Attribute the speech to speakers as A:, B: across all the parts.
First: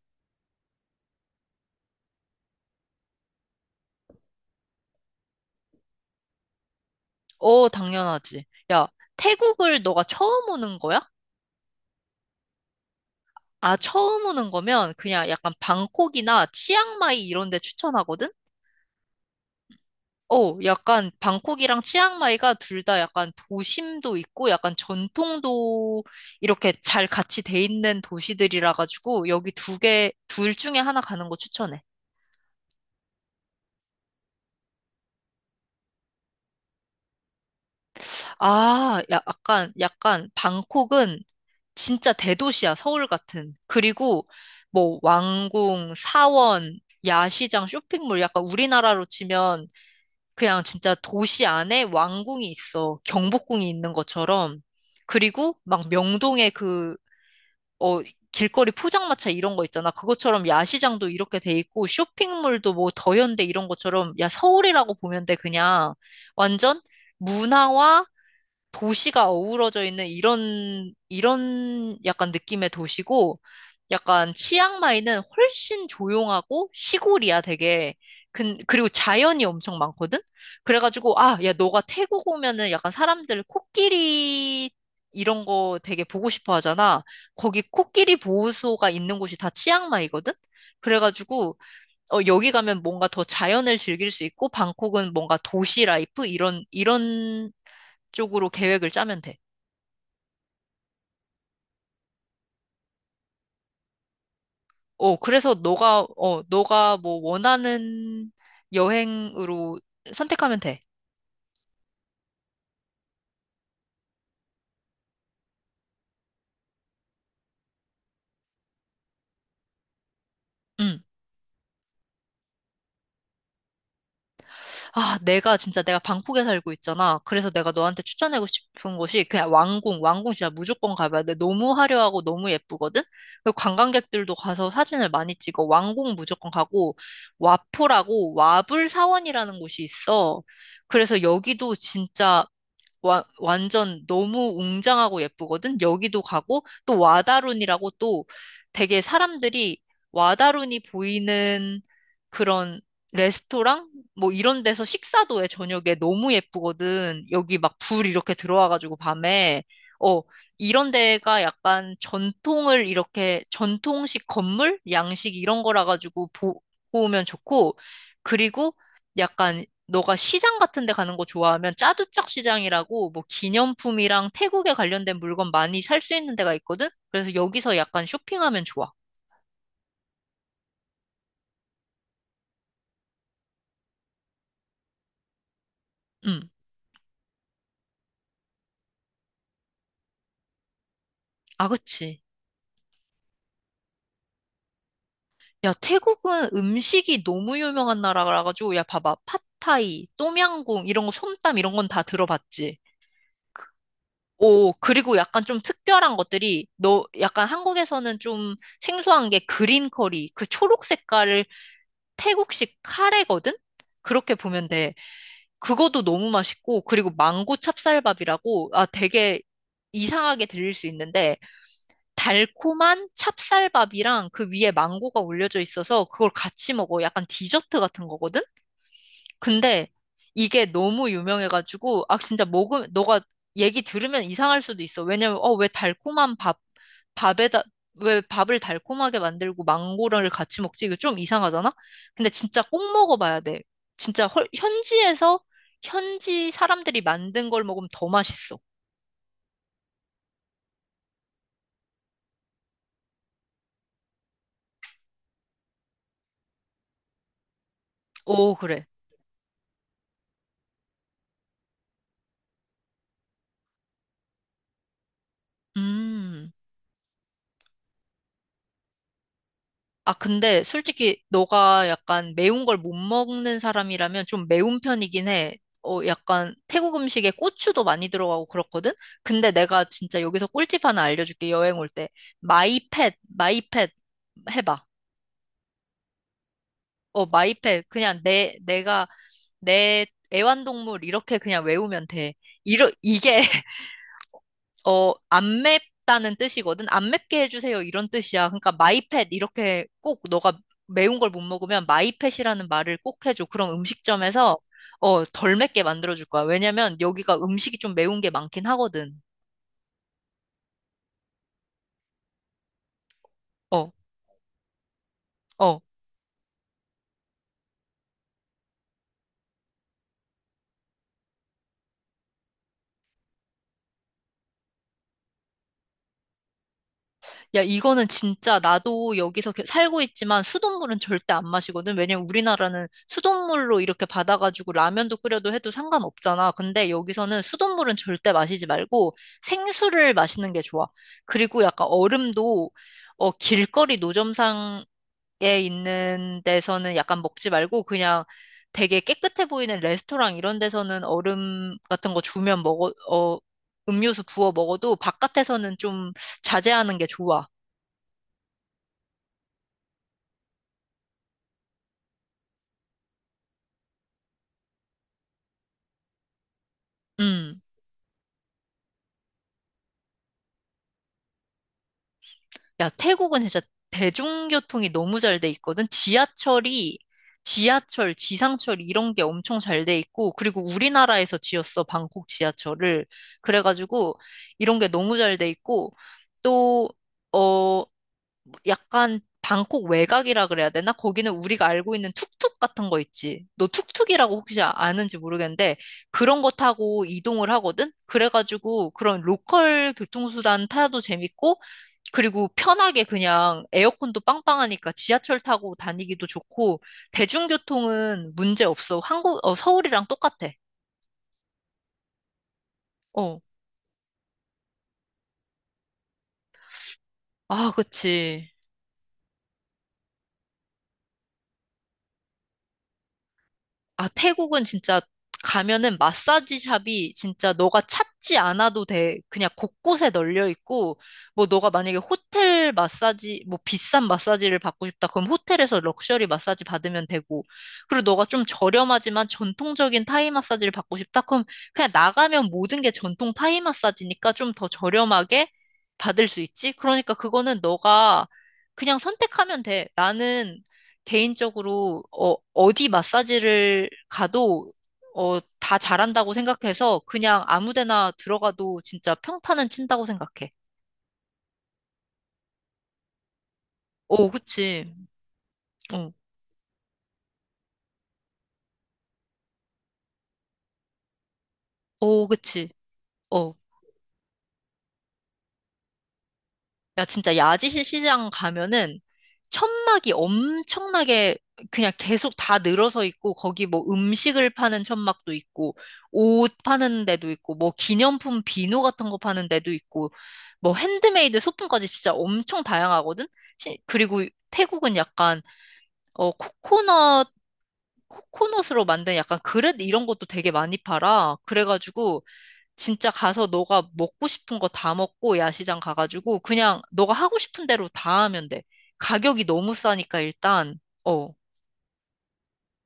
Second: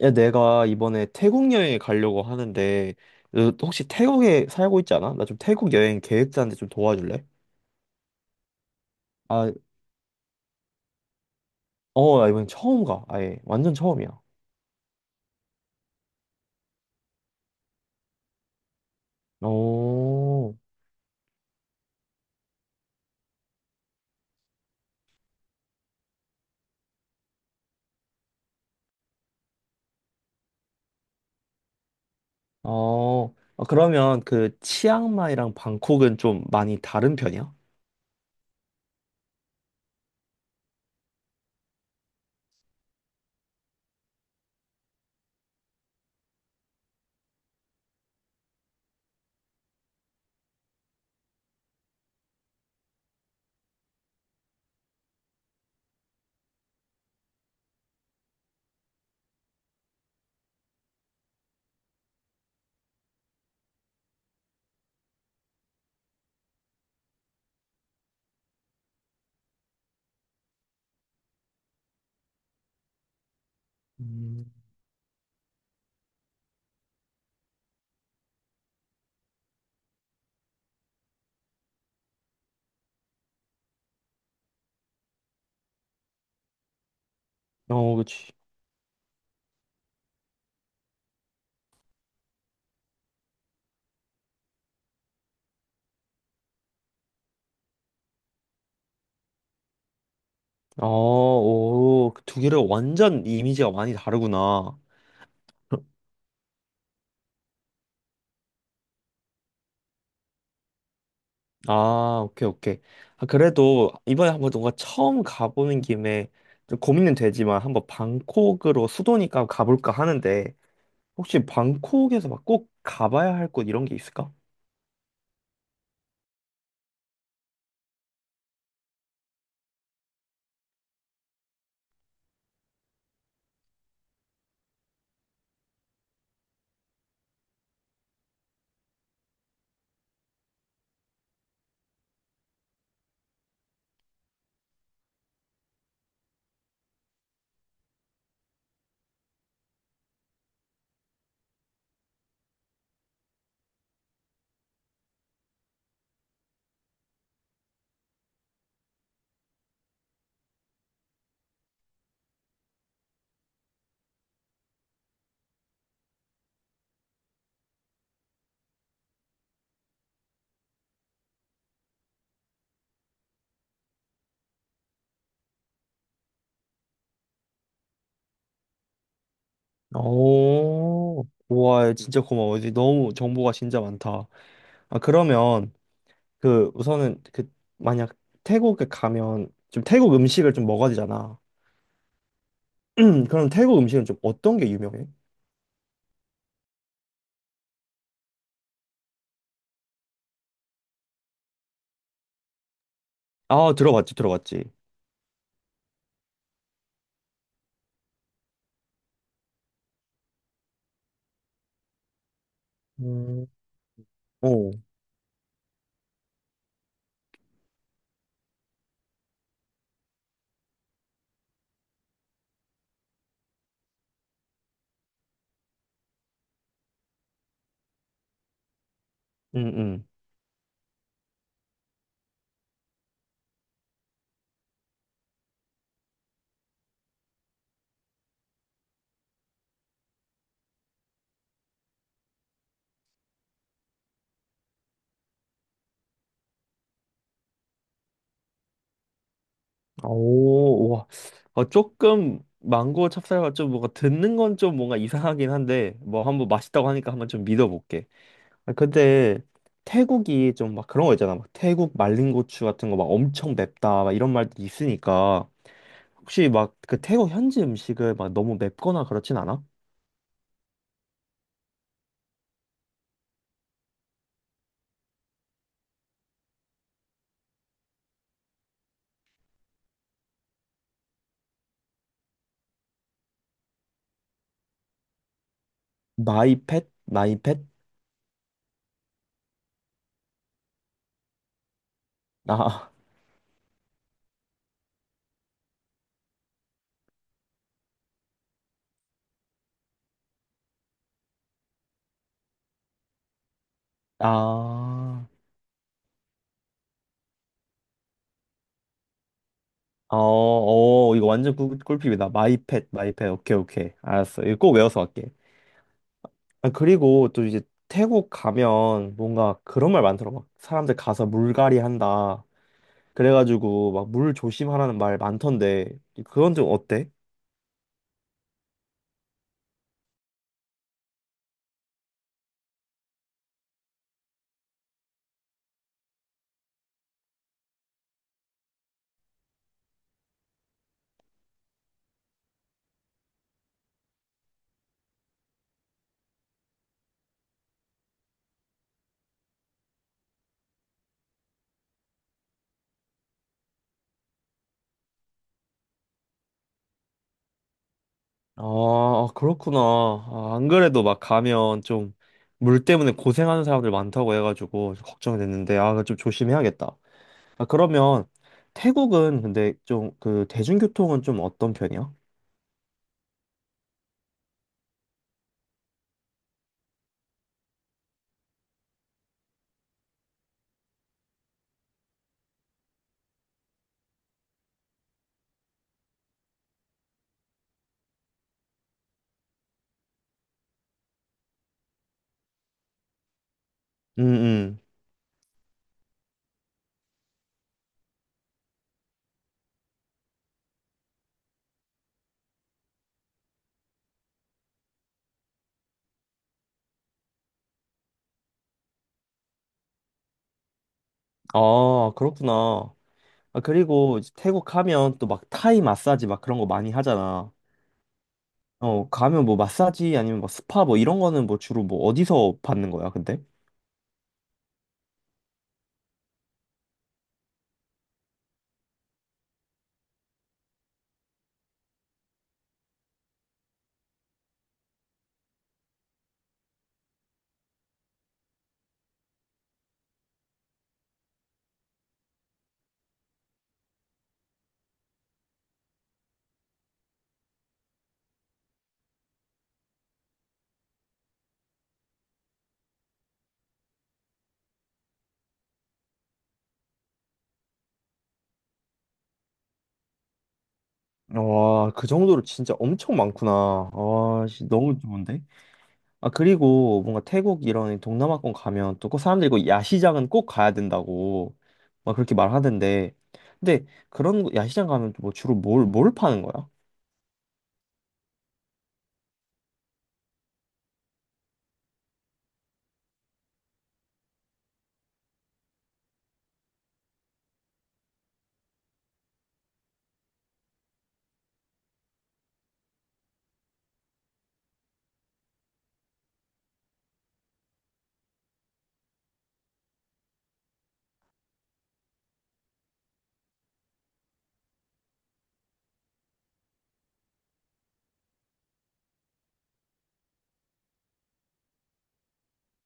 A: 야, 내가 이번에 태국 여행에 가려고 하는데, 너 혹시 태국에 살고 있지 않아? 나 좀 태국 여행 계획 짜는데 좀 도와줄래?
B: 당연하지. 야,
A: 아,
B: 태국을 너가 처음 오는 거야?
A: 나 이번엔 처음 가. 아예,
B: 아,
A: 완전 처음이야.
B: 처음 오는 거면 그냥 약간 방콕이나 치앙마이 이런 데 추천하거든?
A: 오,
B: 약간 방콕이랑 치앙마이가 둘 다 약간 도심도 있고 약간 전통도 이렇게 잘 같이 돼 있는 도시들이라 가지고 여기 두 개, 둘 중에 하나 가는 거 추천해.
A: 어, 아, 그러면 그 치앙마이랑 방콕은 좀 많이 다른 편이야?
B: 아, 야, 약간 방콕은 진짜 대도시야, 서울 같은. 그리고 뭐 왕궁, 사원, 야시장, 쇼핑몰 약간 우리나라로 치면 그냥 진짜 도시 안에 왕궁이 있어. 경복궁이 있는 것처럼. 그리고 막 명동에 어, 길거리 포장마차 이런 거 있잖아. 그것처럼 야시장도 이렇게 돼 있고 쇼핑몰도 뭐 더현대 이런 것처럼 야, 서울이라고 보면 돼. 그냥 완전 문화와 도시가 어우러져 있는 이런 약간 느낌의 도시고, 약간
A: 음.
B: 치앙마이는 훨씬 조용하고 시골이야, 되게. 그리고 자연이 엄청 많거든? 그래가지고, 아, 야, 너가 태국 오면은 약간 사람들 코끼리 이런 거 되게 보고 싶어 하잖아. 거기
A: 어,
B: 코끼리
A: 그치.
B: 보호소가 있는 곳이 다 치앙마이거든? 그래가지고, 여기 가면 뭔가 더 자연을 즐길 수 있고, 방콕은 뭔가 도시 라이프? 이런 쪽으로 계획을 짜면 돼.
A: 어, 오, 그두 개를 완전 이미지가 많이 다르구나.
B: 어, 그래서 너가 뭐 원하는 여행으로 선택하면 돼.
A: 아, 오케이, 오케이. 아, 그래도 이번에 한번 뭔가 처음 가보는 김에 좀 고민은 되지만 한번 방콕으로 수도니까 가볼까 하는데
B: 응.
A: 혹시 방콕에서 막 꼭 가봐야 할 곳 이런 게 있을까?
B: 아, 내가 진짜 내가 방콕에 살고 있잖아. 그래서 내가 너한테 추천하고 싶은 곳이 그냥 왕궁. 왕궁 진짜 무조건 가봐야 돼. 너무 화려하고 너무 예쁘거든? 그리고 관광객들도 가서 사진을 많이 찍어. 왕궁 무조건 가고, 와포라고 와불사원이라는 곳이 있어. 그래서 여기도 진짜 완전 너무 웅장하고 예쁘거든? 여기도 가고, 또 와다룬이라고 또 되게 사람들이 와다룬이 보이는 그런 레스토랑? 뭐 이런 데서 식사도 해, 저녁에. 너무 예쁘거든. 여기 막 불 이렇게 들어와가지고 밤에. 어, 이런 데가 약간 전통을 전통식 건물? 양식 이런 거라 가지고 보고 오면 좋고, 그리고 약간 너가 시장 같은 데 가는 거 좋아하면 짜두짝 시장이라고 뭐 기념품이랑 태국에 관련된 물건 많이 살 수 있는 데가 있거든? 그래서 여기서 약간 쇼핑하면 좋아.
A: 오, 우와, 진짜 고마워. 이제 너무 정보가 진짜 많다. 아, 그러면
B: 음.
A: 그 우선은 그 만약 태국에 가면 좀 태국 음식을 좀 먹어야 되잖아.
B: 아, 그치.
A: 그럼 태국 음식은 좀 어떤 게 유명해?
B: 야, 태국은 음식이 너무 유명한 나라라 가지고 야, 봐봐. 팟타이, 똠양궁 이런 거 솜땀 이런 건 다 들어봤지.
A: 아, 들어봤지, 들어봤지.
B: 오, 그리고 약간 좀 특별한 것들이 너 약간 한국에서는 좀 생소한 게 그린 커리, 그 초록 색깔을 태국식
A: 음,
B: 카레거든? 그렇게 보면
A: 오
B: 돼. 그것도 너무 맛있고, 그리고 망고 찹쌀밥이라고, 아, 되게 이상하게 들릴 수 있는데, 달콤한 찹쌀밥이랑 그 위에 망고가 올려져 있어서 그걸 같이 먹어. 약간 디저트 같은 거거든?
A: 응,
B: 근데
A: 응.
B: 이게 너무 유명해가지고, 아, 진짜 먹으면, 너가 얘기 들으면 이상할 수도 있어. 왜냐면, 왜 달콤한 밥에다, 왜 밥을 달콤하게 만들고 망고를 같이 먹지? 이거 좀 이상하잖아? 근데 진짜 꼭 먹어봐야 돼. 진짜 현지에서, 현지 사람들이 만든 걸 먹으면 더 맛있어.
A: 아, 오, 와. 어, 조금 망고 찹쌀과 좀 뭔가 듣는 건 좀 뭔가 이상하긴 한데 뭐 한번 맛있다고 하니까 한번 좀 믿어볼게.
B: 오,
A: 아,
B: 그래.
A: 근데 태국이 좀 막 그런 거 있잖아. 막 태국 말린 고추 같은 거 막 엄청 맵다 막 이런 말들이 있으니까 혹시
B: 음.
A: 막 그 태국 현지 음식을 막 너무 맵거나 그렇진 않아?
B: 아, 근데 솔직히 너가 약간 매운 걸 못 먹는 사람이라면 좀 매운 편이긴 해. 약간 태국 음식에 고추도 많이 들어가고 그렇거든? 근데 내가 진짜 여기서 꿀팁 하나 알려줄게, 여행 올 때. 마이펫, 마이펫 해봐.
A: 마이펫?
B: 어,
A: 마이펫?
B: 마이펫. 그냥 내 애완동물 이렇게 그냥 외우면 돼.
A: 아,
B: 이게 어, 안 맵다는 뜻이거든. 안 맵게 해주세요. 이런 뜻이야. 그러니까 마이펫 이렇게 꼭 너가 매운 걸 못 먹으면 마이펫이라는 말을 꼭 해줘. 그럼 음식점에서
A: 아,
B: 덜 맵게 만들어줄 거야. 왜냐면 여기가 음식이 좀 매운 게 많긴 하거든.
A: 어, 어, 이거 완전 꿀팁이다. 마이펫, 마이펫. 오케이, 오케이.
B: 어,
A: 알았어. 이거 꼭 외워서 갈게.
B: 어.
A: 아, 그리고 또 이제 태국 가면 뭔가 그런 말 많더라. 막 사람들 가서 물갈이 한다. 그래가지고 막 물 조심하라는 말 많던데 그건 좀 어때?
B: 야, 이거는 진짜 나도 여기서 살고 있지만 수돗물은 절대 안 마시거든. 왜냐면 우리나라는 수돗물로 이렇게 받아가지고 라면도 끓여도 해도 상관없잖아. 근데 여기서는 수돗물은 절대 마시지 말고 생수를 마시는 게 좋아. 그리고 약간 얼음도 어, 길거리 노점상에 있는 데서는 약간 먹지 말고 그냥 되게 깨끗해 보이는 레스토랑 이런 데서는 얼음 같은 거 주면 먹어, 어, 음료수 부어 먹어도 바깥에서는 좀 자제하는 게 좋아.
A: 아, 아, 그렇구나. 아, 안 그래도 막 가면 좀 물 때문에 고생하는 사람들 많다고 해가지고 좀 걱정이 됐는데 아, 그거 좀 조심해야겠다.
B: 음.
A: 아, 그러면 태국은 근데 좀 그 대중교통은 좀 어떤 편이야?
B: 야, 태국은 진짜 대중교통이 너무 잘 돼 있거든. 지하철, 지상철 이런 게 엄청 잘 돼 있고, 그리고 우리나라에서 지었어, 방콕 지하철을. 그래가지고, 이런 게 너무 잘 돼 있고, 또, 어, 약간 방콕 외곽이라 그래야 되나? 거기는 우리가 알고 있는 툭툭 같은 거 있지. 너
A: 음,
B: 툭툭이라고 혹시
A: 음.
B: 아는지 모르겠는데 그런 거 타고 이동을 하거든? 그래가지고 그런 로컬 교통수단 타도 재밌고 그리고 편하게 그냥 에어컨도 빵빵하니까 지하철 타고 다니기도 좋고 대중교통은 문제 없어. 서울이랑 똑같아.
A: 아, 그렇구나.
B: 어.
A: 아, 그리고 이제 태국 가면 또 막 타이 마사지 막 그런 거 많이 하잖아.
B: 아, 그치.
A: 어, 가면 뭐 마사지 아니면 막 스파 뭐 이런 거는 뭐 주로 뭐 어디서 받는 거야, 근데?
B: 아, 태국은 진짜 가면은 마사지 샵이 진짜 너가 찾지 않아도 돼. 그냥 곳곳에 널려 있고, 뭐 너가 만약에 호텔 마사지, 뭐 비싼 마사지를 받고 싶다. 그럼 호텔에서 럭셔리 마사지 받으면 되고, 그리고 너가 좀 저렴하지만 전통적인 타이 마사지를 받고 싶다. 그럼 그냥 나가면 모든 게 전통 타이 마사지니까 좀 더 저렴하게 받을 수 있지? 그러니까 그거는 너가 그냥 선택하면 돼. 나는 개인적으로 어디 마사지를 가도 다 잘한다고 생각해서 그냥 아무 데나 들어가도 진짜 평타는 친다고 생각해.
A: 와, 그 정도로 진짜 엄청 많구나.
B: 오,
A: 와, 씨,
B: 그치.
A: 너무 좋은데?
B: 어,
A: 아, 그리고 뭔가 태국 이런 동남아권 가면 또 꼭 사람들이 그 야시장은 꼭 가야 된다고 막
B: 오,
A: 그렇게
B: 그치.
A: 말하던데.
B: 어.
A: 근데 그런 야시장 가면 뭐 주로 뭘 파는 거야?
B: 야, 진짜 야지시 시장 가면은 천막이 엄청나게 그냥 계속 다 늘어서 있고, 거기 뭐 음식을 파는 천막도 있고, 옷 파는 데도 있고, 뭐 기념품 비누 같은 거 파는 데도 있고, 뭐 핸드메이드 소품까지 진짜 엄청 다양하거든? 그리고 태국은 어, 코코넛, 코코넛으로 만든 약간 그릇 이런 것도 되게 많이 팔아. 그래가지고, 진짜 가서 너가 먹고 싶은 거 다 먹고 야시장 가가지고 그냥 너가 하고 싶은 대로 다 하면 돼. 가격이 너무 싸니까 일단 어,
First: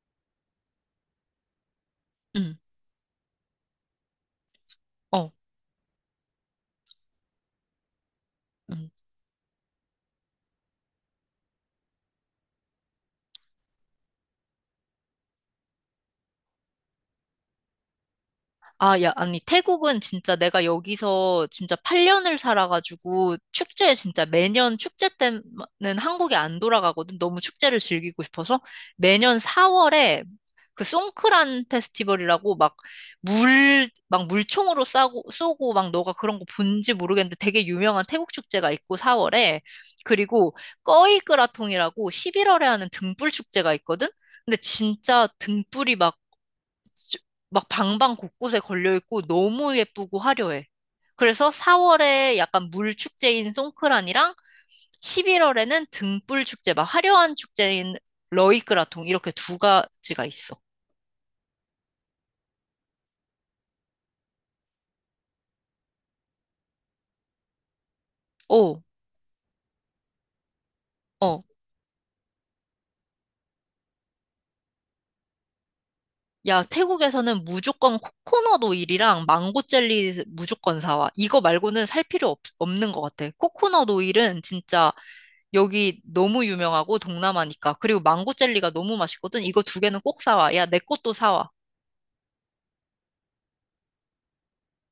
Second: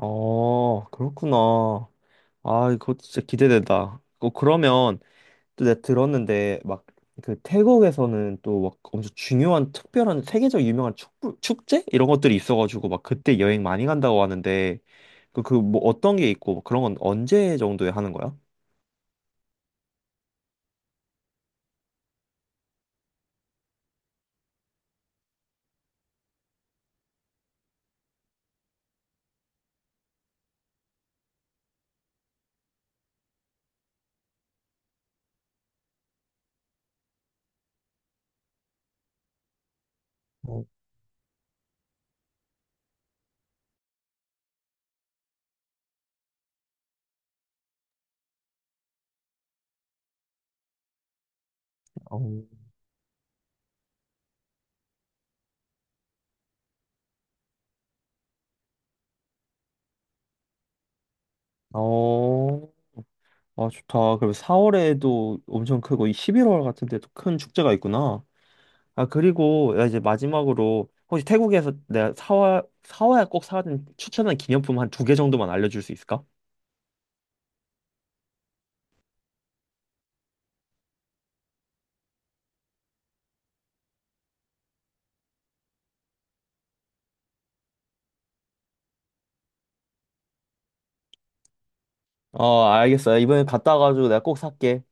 A: 어, 그렇구나.
B: 응,
A: 아, 그거 진짜 기대된다. 어, 그러면
B: 어,
A: 또 내가 들었는데 막 그 태국에서는 또 막
B: 응.
A: 엄청 중요한 특별한 세계적 유명한 축제 이런 것들이 있어가지고 막 그때 여행 많이 간다고 하는데 뭐 어떤 게 있고 뭐 그런 건 언제 정도에 하는 거야?
B: 아, 야, 아니 태국은 진짜 내가 여기서 진짜 8년을 살아가지고 축제 진짜 매년 축제 때는 한국에 안 돌아가거든. 너무 축제를 즐기고 싶어서 매년 4월에 그 송크란 페스티벌이라고 막 물총으로 쏘고 막 너가 그런 거 본지 모르겠는데 되게 유명한 태국 축제가 있고 4월에 그리고
A: 어,
B: 꺼이끄라통이라고 11월에 하는 등불 축제가 있거든? 근데 진짜 등불이 막, 쭈- 막 방방 곳곳에 걸려 있고 너무 예쁘고 화려해. 그래서
A: 어,
B: 4월에 약간 물 축제인 송크란이랑 11월에는 등불 축제, 막 화려한 축제인 러이끄라통 이렇게 두 가지가 있어.
A: 어, 아, 좋다. 그럼 4월에도 엄청 크고, 이 11월 같은 데도 큰 축제가 있구나.
B: 오.
A: 아, 그리고 나 이제 마지막으로, 혹시
B: 어.
A: 태국에서 내가 사와야 꼭 사야 되는 추천한 기념품 한 두 개 정도만 알려줄 수 있을까?
B: 야, 태국에서는 무조건 코코넛 오일이랑 망고 젤리 무조건 사와. 이거 말고는 살 필요 없는 것 같아. 코코넛 오일은 진짜 여기 너무 유명하고 동남아니까. 그리고 망고 젤리가 너무 맛있거든. 이거 두 개는 꼭 사와. 야, 내 것도 사와.
A: 어, 알겠어. 야, 이번에 갔다 와가지고 내가 꼭 살게.